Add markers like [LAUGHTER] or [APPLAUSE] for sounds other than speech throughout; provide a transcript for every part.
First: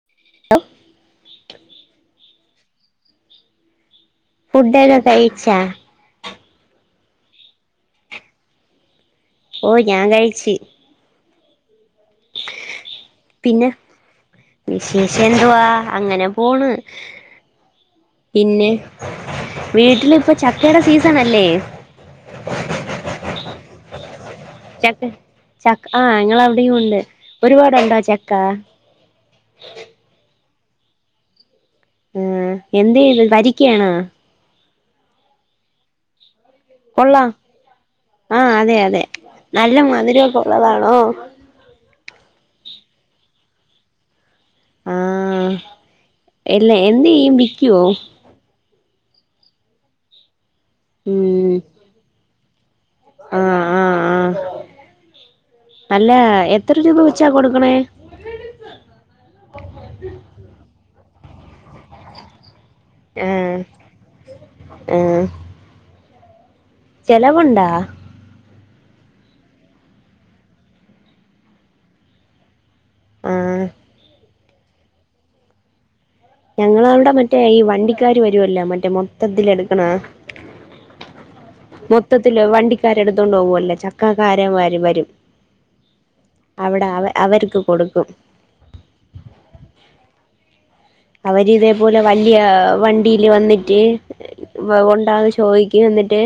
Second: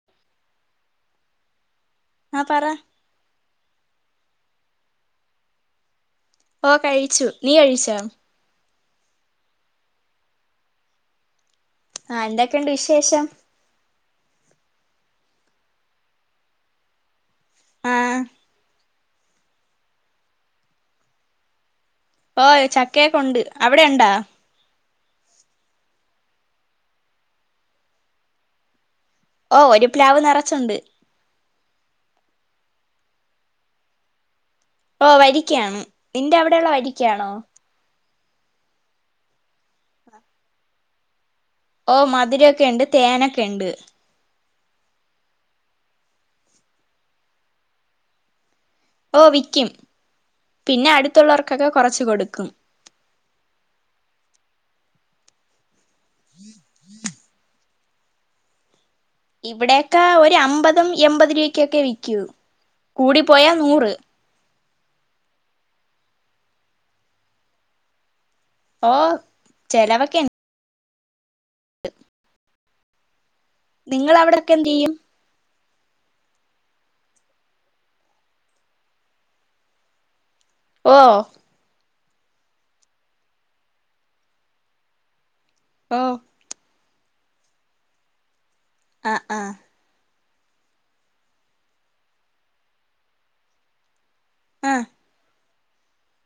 [UNINTELLIGIBLE] ആഹ് പറ ഫുഡ് എല്ലാം കയിച്ചാ ഓഹ് കഴിച്ചു. നീ കഴിച്ചാ ഓഹ് ഞാൻ കഴിച്ചു ആഹ് എന്തൊക്കെയുണ്ട് വിശേഷം പിന്നെ.. വിശേഷം എന്തുവാ അങ്ങനെ പോണ് ആ പിന്നെ വീട്ടിലിപ്പൊ ചക്കയുടെ സീസൺ അല്ലേ ഓഹ് ചക്കയൊക്ക ഉണ്ട്. അവിടെ ഉണ്ടാ ചക്ക. ആഹ് ഞങ്ങളവിടെയും ഉണ്ട്. ഒരുപാട് ഉണ്ടോ ചക്ക ഓഹ് ഒരു പ്ലാവ് നിറച്ചുണ്ട് ഉം എന്ത് [UNINTELLIGIBLE] വരിക്കയാണോ ഓഹ് വരിക്കയാണ്. നിന്റെ അവിടെയുള്ളത് വരി കൊള്ളാം ആഹ് അതെ അതെ നല്ല മധുരം ഒക്കെയുള്ളതാണോ. ഓഹ് മധുരൊക്കെ ഉണ്ട്. തേനൊക്കെ ഉണ്ട് ആഹ് എല്ലാം എന്ത് ചെയ്യും. വിൽക്കുവോ ഓഹ് വിക്കും. പിന്നെ അടുത്തുള്ളവർക്കൊക്കെ കുറച്ച് കൊടുക്കും. ആഹ് ആഹ് ആഹ്. അല്ല എത്ര രൂപ വെച്ചാ കൊടുക്കണേ ഇവിടെയൊക്കെ ഒരു അമ്പതും എൺപത് രൂപക്കൊക്കെ വിക്കും കൂടി പോയാ നൂറ് ആഹ്‌ ചെലവുണ്ടോ ഓഹ് ചെലവൊക്കെണ്ട് ണ്ട് ആഹ് നിങ്ങളവിടൊക്കെ എന്തുചെയ്യും ഞങ്ങളവിടെ മറ്റേ ഈ വണ്ടിക്കാരു വരുവല്ലോ മറ്റേ മൊത്തത്തിലെടുക്കണേ ഓഹ് മൊത്തത്തിലോ വണ്ടികരെടുത്തോണ്ടുപോവല്ലേ ചക്കക്കാരന്മാര് വരും. ഓഹ് അവിടെ അവ അവര് ക്ക് ക്കൊടുക്കും. ആഹ് ആഹ്‌ അവരിതേപോലെ വലിയ വണ്ടിയില് വന്നിട്ട് ഉണ്ടോ ചോയ്ക്ക് എന്നിട്ട്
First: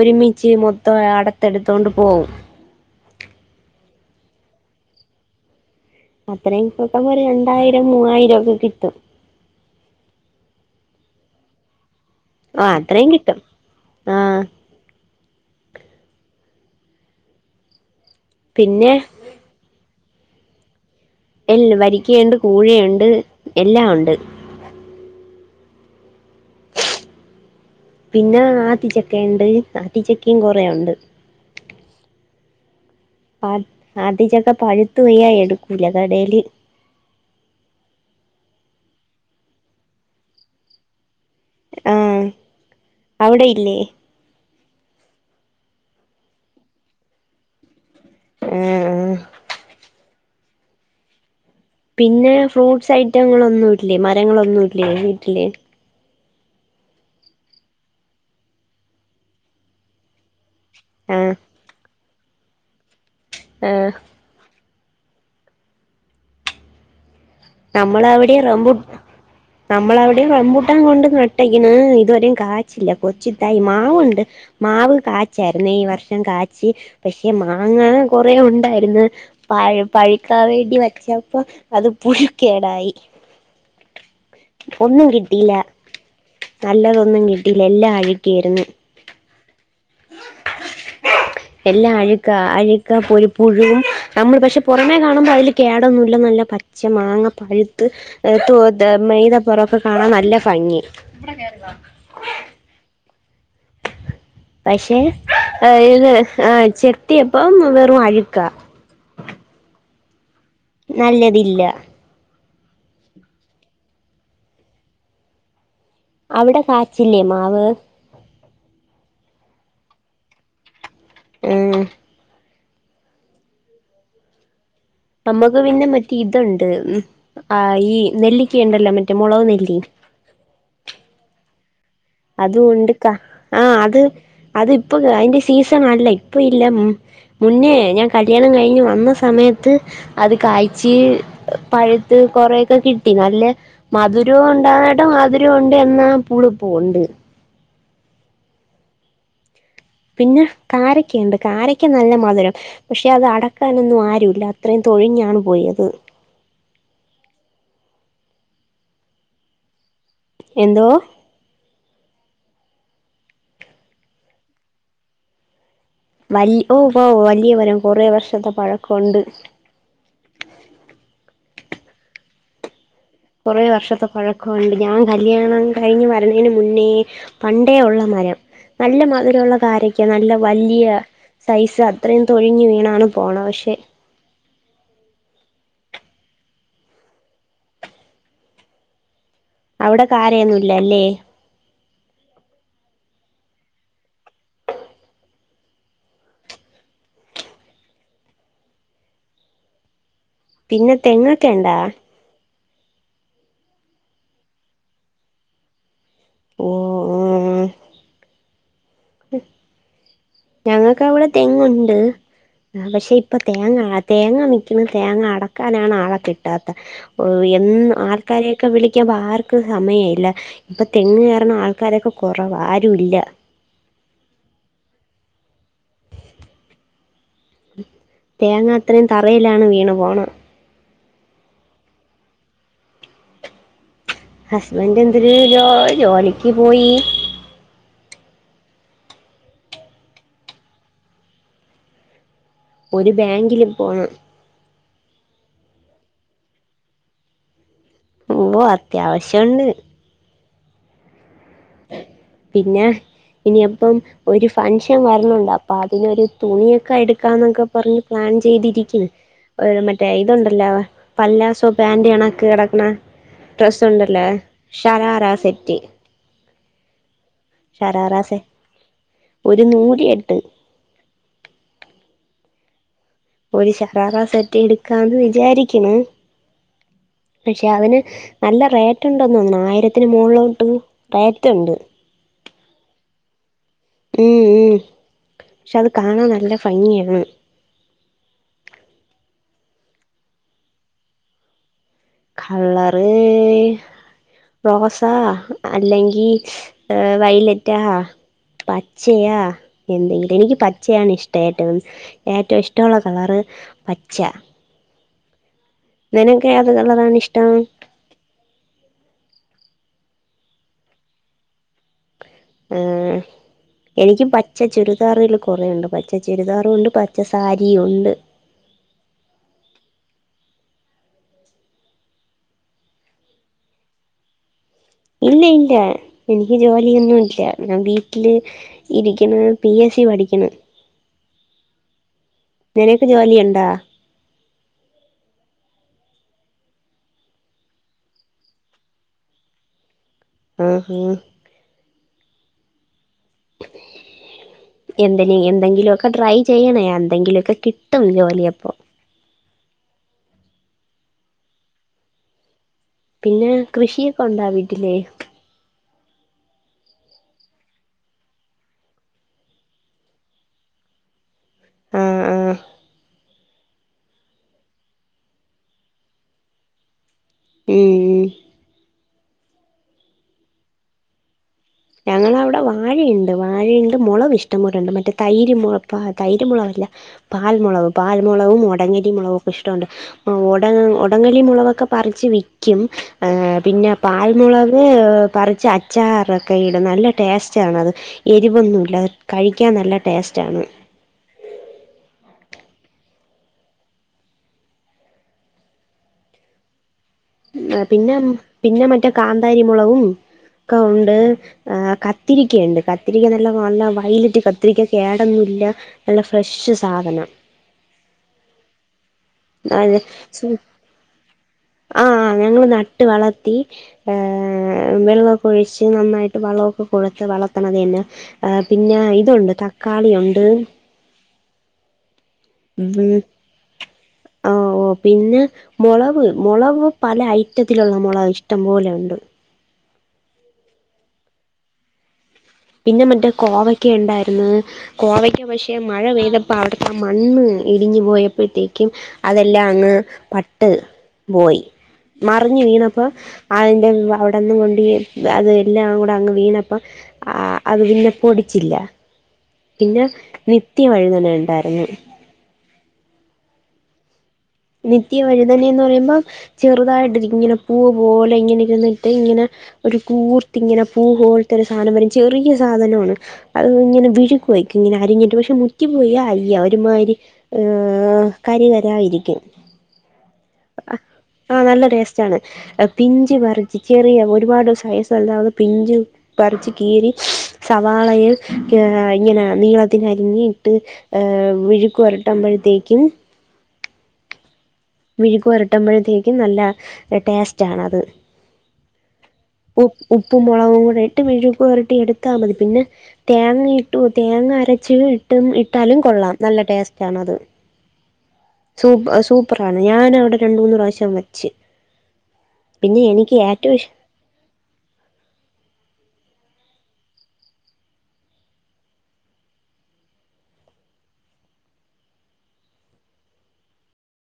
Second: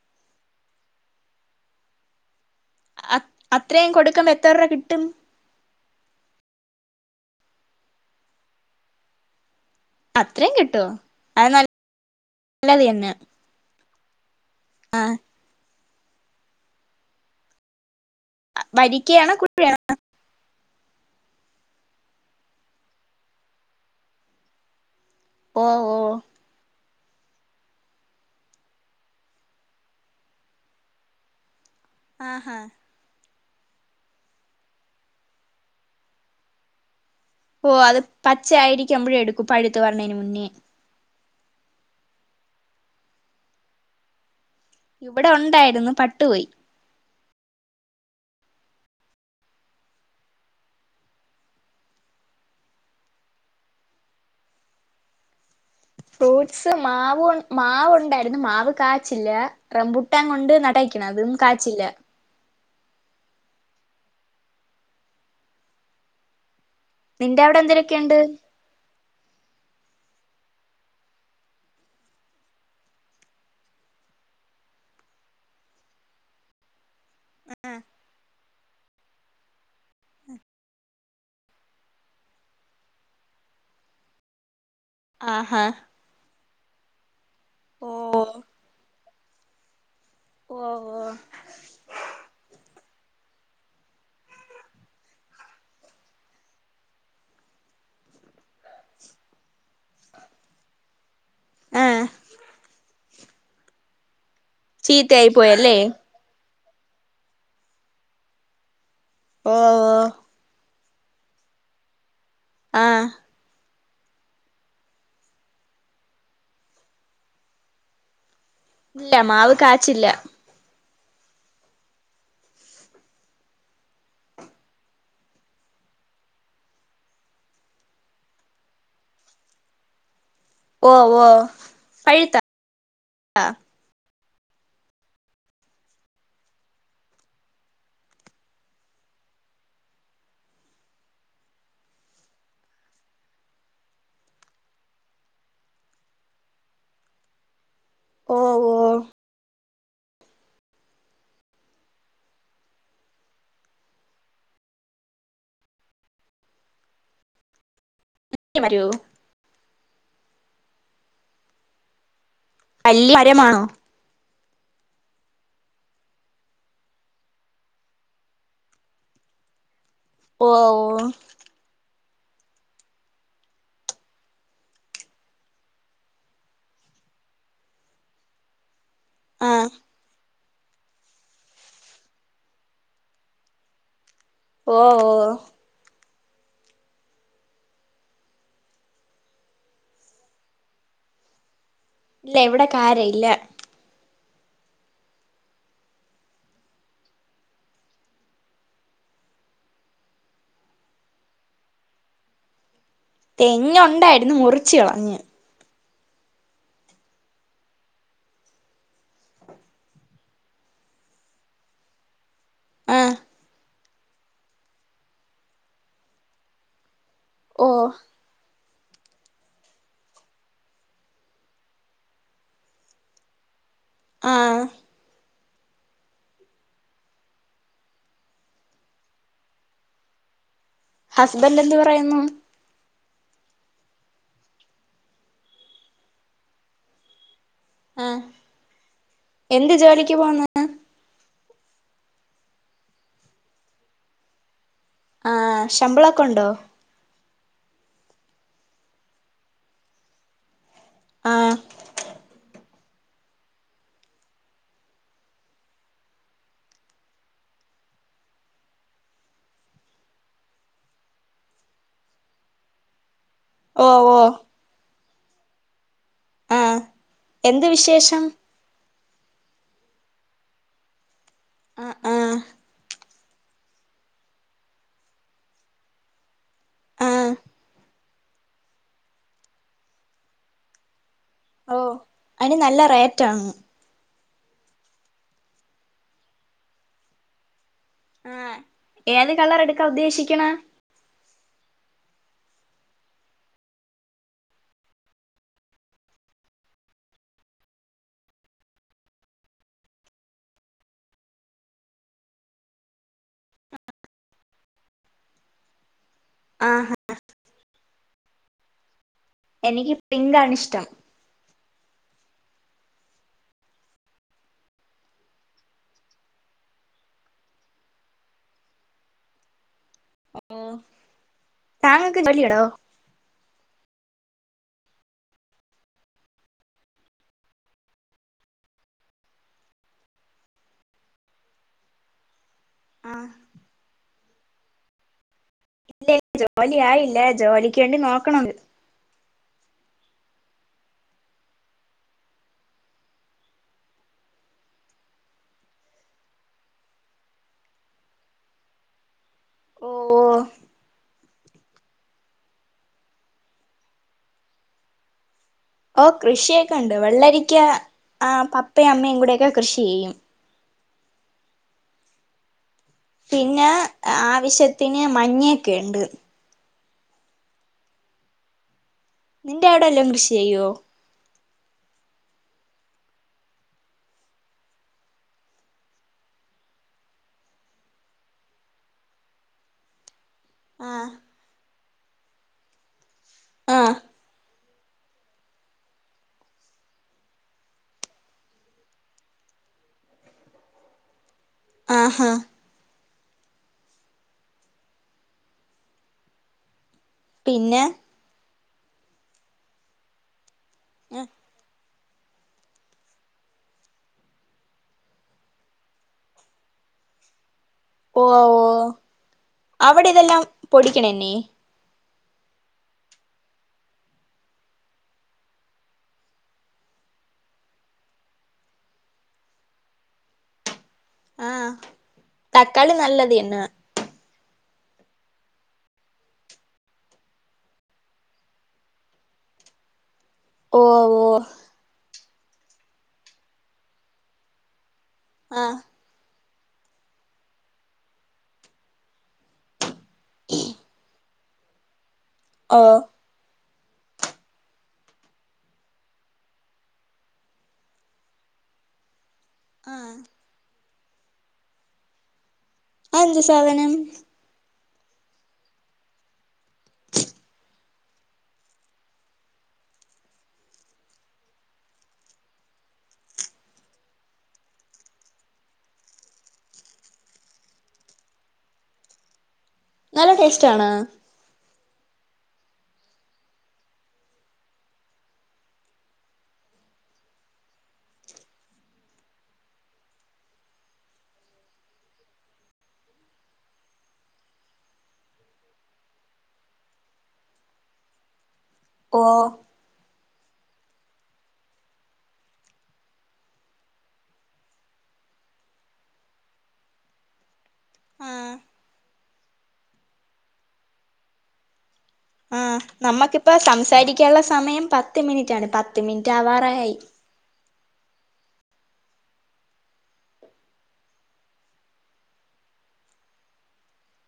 ഒരുമിച്ച് മൊത്തം അടത്തെടുത്തോണ്ട് പോവും. അ അത്രയും കൊടുക്കുമ്പോ എത്ര രൂപ കിട്ടും. അത്രയും പോക്കുമ്പോ [UNINTELLIGIBLE] ഒരു രണ്ടായിരം മൂവായിരമൊ ക്കെ കിട്ടും. അത്രേം കിട്ടോ അത് നല്ല ആഹ് അത്രേം കിട്ടും ആഹ്. ആഹ് പിന്നെ വരിക്കയാണോ [UNINTELLIGIBLE] വരിക്കണ്ട് കൂഴയുണ്ട് എല്ലാം ഉണ്ട്. ഓ, ഓ. [UNINTELLIGIBLE] പിന്ന ആത്തിച്ചകേണ്ട് ആത്തിച്ചക്കേം കൊറേ ഒണ്ട്. ആഹ. ആ ആതിച്ചക്ക പഴുത്തു പോയ എടുക്കൂല കടെല്. ഓ അത് പച്ചയായിരിക്കുമ്പോഴെടുക്കു പഴുത്തു വരണെന് മുന്നേ. ആഅവിടെയില്ലേ? ഇവിടെ ഒ ണ്ടാരുന്നു പട്ടുപോയി. ആഹ്, ആഹ് പിന്നെ ഫ്രൂട്ട്സൈറ്റങ്ങളൊന്നുല്ലേ മരങ്ങളൊന്നുല്ലേ വീട്ടില്. ഫ്രൂട്ട്സ് മാവ് മാവുണ്ടായിരുന്നു മാവ് കാച്ചില്ല റംബുട്ടാൻ കൊണ്ട് ന ട്ടേക്കണ് അതും ആഹ് കാച്ചില്ല. ഏ നിന്റെ അവിട നമ്മളവിടേം റംബ് നമ്മളവിടേം റം മ്പൂട്ടാൻ കൊണ്ട് നട്ടേക്കാന് ഇതുവരേം കാച്ചില്ല കൊച്ചുതൈമാവുണ്ട്. മാവ് കാച്ചാര്ന്നെ ഈ വർഷം കാച്ച് പക്ഷെ മാങ്ങ കൊറേ ഒണ്ടാര്ന്ന്. പഴ പഴിക്കാൻ വേണ്ടി വെച്ചപ്പോ അത് പുഴ് കേടായി ഒന്നും കിട്ടീല്ല. ആഹാ നല്ലതൊന്നും കിട്ടീല്ല ഓ എല്ലാം അഴ്ക്കെര്ന്ന്. ഓ, ഓ എല്ലാ അഴുക്ക അഴുക്കാപ്പോ രു പുഴുവും നമ്മൾ പക്ഷെ പൊറമേ കാണുമ്പോ അതില് കേടൊന്നുല്ല നല്ല പ ച്ച മാങ്ങ പഴുത്ത് ഏ തു മീതപ്പറൊക്കെ കാണാൻ നല്ല ഭംഗി. ആ പക്ഷെ ചീത്തയായി പോയല്ലേ ഇത് ആ ചെത്തിയപ്പം വെറും അഴുക്ക. ഓ, ഓ നല്ലതില്ല. ആഹ്. അവിട കാച്ചില്ലേ മാവ്? ഇല്ല മാവ് കാച്ചില്ല. ഉം. നമ്മക്ക് പിന്നെ മറ്റേ ഇതോണ്ട് ആ ഈ നെല്ലിക്ക യുണ്ടല്ലോ മറ്റേ മുളക് നെല്ലി. ഓ, ഓ പഴുത്ത അതൊണ്ട് ക്കാ ആഹ് അത് അത്പ്പൊ അതിന്റെ സീസൺ അല്ല ഇപ്പൊ ഇല്ല ഇമ്. മുന്നേ ഞാൻ കല്യാണം കഴിഞ്ഞ് വന്ന സമയത്ത്. അത് കായ്ച്ച് പഴുത്ത് കൊറെക്ക കിട്ടി നല്ല. മധുരോം ഒണ്ടാന്നെട്ട മധുരോം ഒണ്ട് എന്ന പുളിപ്പും ഒണ്ട്. ഓ, ഓ പിന്ന കാരക്കയുണ്ട് കാരക്ക നല്ല മധുരം. പക്ഷെ അത് അടക്കാനൊന്നും ആരുല്ല അത്രയും തൊഴിഞ്ഞാണ് പോയത്. ല്ല്യമരോ. എന്തോ? വല്ല്യ മരമാണോ? വല്യ ഓ വോ വല്യ മരം കൊറേ വർഷത്തെ പഴക്കൊണ്ട്. ഓ, ഓ കൊറെ വർഷത്തെ പഴക്കൊണ്ട്. ഞാൻ കല്യാണം കഴിഞ്ഞ് വരണെന് മുന്നേ. പണ്ടേ ഒള്ള മരം. നല്ല മധുരോള്ള ആഹ് കാരക്ക നല്ല. വല്യ സൈസ് അത്രേം തൊഴിഞ്ഞ് വീണാണ് പോണ പക്ഷെ. ഓ, ഓ അവിടെ കാര്യായൊന്നുംല്ലല്ലേ ഇല്ല ഇവിടെ കാരയില്ല പിന്നെ തെങൊക്കെ യിണ്ടാ തെങ്ങുണ്ടായിരുന്നു മുറിച് കളഞ്ഞ് ഓ ഉം ഞങ്ങൾക്ക് അവിടെ തെങ്ങുണ്ട് ആഹ് പക്ഷെ ഇപ്പൊ തേങ്ങ തേങ്ങ വിക്കുന്ന തേങ്ങ അടക്കാനാണ് ആളെ കിട്ടാത്ത ഓ എന്നും ആൾക്കാരെയൊക്കെ വിളിക്കുമ്പോ ആർക്കും സമയയില്ല ഇപ്പൊ തെങ്ങ് കേറുന്ന ആൾക്കാരൊക്കെ കൊറവ ആരുല്ല ആഹ് തേങ്ങ അത്രയും തറയിലാണ് വീണ് പോണ് ഹസ്ബൻഡ് എന്ത്‌ പറയുന്നു ഹസ്ബൻറ് എന്തിര് ജോ ജോലിക്ക് പോയി ആഹ് എന്ത് ജോലിക്ക് പോവുന്ന് ഒരു ബാങ്കില് പോണ് ആഹ് ശമ്പളൊക്കെ ണ്ടോ ഓ അത്യാവശ്യുണ്ട് ആഹ് പിന്നെ ഇനിയെപ്പം ഒരു ഫങ്ക്ഷൻ വരുന്നുണ്ട് അപ്പൊ അതിനൊരു തുണിയൊക്കെ എടുക്കാന്നൊക്കെ പറഞ്ഞ് പ്ലാൻ ചെയ്തിരിക്കുന്നു രു മറ്റേ ഇതുണ്ടല്ലോ പല്ലാസോ പാന്റ് ണക്കെ കിടക്കണ ഓ ഓ ഡ്രസ്സുണ്ടല്ലോ ഷരാറ സെറ്റ് ആഹ് എന്ത് വിശേഷം ഷറാറാസെ ഒരു നൂലി എട്ട് ആഹ് ആഹ് ഒരു ശഹാറ സെറ്റ് എടുക്കാന്ന് വിചാരിക്ക്ണ് ആഹ് പക്ഷെ അവന് നല്ല റേറ്റ് ഉണ്ടന്നോന്ന്ണ് ആയിരത്തിന് മോളിലോട്ട് റേറ്റ് ഉണ്ട് ഓ അയിന് നല്ല റേറ്റാണ് ഉം ഉം ക്ഷെ അത് കാണാൻ നല്ല ഫംഗിയാണ് ആഹ് ഏത് കളർ ഇട്ക്കാ ഉദ്ദേശിക്ക്ണെ കളറ് റോസ അല്ലെങ്കിൽ വൈലറ്റാ പച്ചയാ എന്തെങ്കിലും എനിക്ക് പച്ചയാണ് ഇഷ്ടം ഏറ്റവും ഏറ്റവും ഇഷ്ടള്ള കളർ പച്ചയ നിനക്ക് ഏത് ആഹ് കളറാണ് ഇഷ്ടം എനിക്ക് പിങ്കാണ് ഇഷ്ടം. ആഹ് എനിക്ക് പച്ച ചുരിദാറ്കൾ കൊറേണ്ട് പച്ച ചുരിദാറും ഉണ്ട് പച്ച സാരിയും ഉണ്ട് ഓ താങ്കക്ക് ജോലി ഉണ്ടോ ഇല്ല ഇല്ല എനിക്ക് ജോലിയൊന്നുല്ല ഞാൻ വീട്ടില് ഇരിക്ക്ണ് പി എ സി പഠിക്ക്ണ് നിനക്ക് ആഹ് ജോലി ഇണ്ടോ ഇല്ല ജോലി ആയില്ല ജോലിക്ക് വേണ്ടി നോക്കുണ് ണ്ട് ആഹാ [UNINTELLIGIBLE] എന്തിന് എന്തെങ്കിലൊക്കെ ട്രൈ ചെയ്യണേ എന്തെങ്കിലൊക്കെ കിട്ടും ജോലി അപ്പോ ഓ ഓ പിന്നെ കൃഷിയൊക്കെ ഉണ്ടോ വീട്ടില് ഓ കൃഷിയൊക്കെ ഇണ്ട് വെള്ളരിക്ക പപ്പയും അമ്മയും കുടെഒക്കെ കൃഷി ചെയ്യും. ആഹ് ആഹ് പിന്നെ ആവശ്യത്തിന് മഞ്ഞൊക്കെ ഇണ്ട് ഉം നിന്റെ അവിടെ എല്ലം കൃഷി ചെയ്യോ ഞങ്ങടെ അവിടെ വാഴയുണ്ട് വാഴയുണ്ട് മുളക് ഇഷ്ടം പോലെ ഉണ്ട് മറ്റേ തൈര് മു ള പാ തൈര് മുളകല്ല പാൽമുളക് പാൽമുളകും ഒടങ്ങടി മുളകൊക്കെ ഇഷ്ടമുണ്ട് ഒടങ്ങ് ആഹ് ഒടങ്ങല്ലി മുളകൊക്കെ പറിച്ച് വിക്കും പിന്നെ ആഹ് പാൽമുളക് പറിച്ച് അച്ചാറ് ഒക്കെയിടും നല്ല ടേസ്റ്റാണ് അത് എരിവൊന്നുവില്ല കഴിക്കാൻ നല്ല ടേസ്റ്റാണ്. ആഹ് ഹാ പിന്നെ പിന്നെ മറ്റേ കാന്താരിമുളകും ഒക്കെ ഉണ്ട് ക ത്തിരിക്കയുണ്ട് കത്തിരിക്ക നല്ല നല്ല വയ്ലറ്റ് കത്തിരിക്ക കേടൊന്നുല്ല നല്ല ഫ്രഷ് സാധനം. ഓ വോ അവിടെ ഇതെല്ലാം പൊടിക്ക്ണന്നെ ആഹ് ഞങ്ങള് നട്ട് വളർത്തി ഏഹ് വെള്ളൊക്കെ ഒഴിച്ച് നന്നായിട്ട് വളവൊക്കെകൊടുത്തു വളർത്ത്ണത്യെന്നെ അഹ് പിന്നെ ഇതുണ്ട് തക്കാളി ഉണ്ട്. ആഹ് തക്കാളി നല്ലത് തന്നെ [UNINTELLIGIBLE] ഓ ഓ പിന്നെ മൊളവ് മുളവ് പല ഐറ്റത്തിലുള്ള മുളക് ഇഷ്ടം പോലെ ഉണ്ട്. ഓ ഓ പിന്നെ മറ്റേ കോവയ്ക്കയിണ്ടായിര്ന്ന് കോവയ്ക്ക പക്ഷെ ആഹ് മഴ പെയ്തപ്പ പ്പ അവിടത്തെആ മണ്ണ് ഇടിഞ്ഞു പോയപ്പോഴത്തേക്കും അതെല്ലാം അങ്ങ് പട്ട് ബോയി മറിഞ്ഞ് ഓ വീണപ്പൊ അതിന്റെ അവിടെന്ന് കൊണ്ട് അത് എല്ലാം കൂടെ അങ്ങ് വീണപ്പം അ ആ അത് പിന്നെ പൊടിച്ചില്ല പിന്നെ ആഹ് നിത്യ വഴുതന ഉണ്ടായിരുന്നു അഹ് എന്ത് സധനം നിത്യവഴുതനെ എന്ന് പറയുമ്പം ചെറുതായിട്ടിരിക്കും ഇങ്ങനെ പൂവ് പോലെ ഇങ്ങനെ ഇര്ന്നിട്ട് ഇങ്ങനെ. ഒരു കൂർത്തിങ്ങനെ പൂ പോലത്തെ ഒരു സാധനം വരും ചെറിയ സാധനവാണ് അത് ഇങ്ങനെ വിഴ്‌ക്ക് വെക്കും ഇങ്ങനെ അരിഞ്ഞിട്ട് പക്ഷെ മുറ്റി പോയാൽ അലിയാ ഒരുമാരി. ഏഹ് കര്കരായിരിക്കും നല്ല ടേസ്റ്റ് ആണാ ആഹ് നല്ല ടേസ്റ്റാണ് പിഞ്ച് പറിച്ച് ചെറിയ ഒരുപാട് സൈസല്ലാതെ പിഞ്ചു പറിച്ച് കീറി സവാളയിൽ ഇങ്ങനെ നീളത്തിന് അരിഞ് ഇട്ട് ഏഹ് വിഴുക്ക് വൊരട്ടുമ്പോഴത്തേക്കും വിഴുക്കുവരട്ടുമ്പോഴത്തേക്കും നല്ല ആ ടേസ്റ്റ് ആണത് ഓഹ് ഉ ഉപ്പും മൊളകും കൂടെ ഇട്ട് വിഴപ്പു വരട്ടി എടുത്താ മതി പിന്നെ തേങ്ങ ഇട്ടും തേങ്ങ അരച്ച് ഇട്ടും ഇട്ടാലും കൊള്ളാം നല്ല ടേസ്റ്റ് ആണത് ആഹ് സൂപ്പ സൂപ്പറാണ് ഞൻ അവിടെ രണ്ട് മൂന്ന് പ്രാവശ്യം വെച്ച് ആഹ് പിന്നെ എനിക്ക് നമ്മക്കിപ്പ ഏറ്റവും ഇഷ് സംസാരിക്കാനുള്ള സമയം പത്ത് മിനിറ്റാണ് പത്ത് മിനിറ്റ് ആവാറായി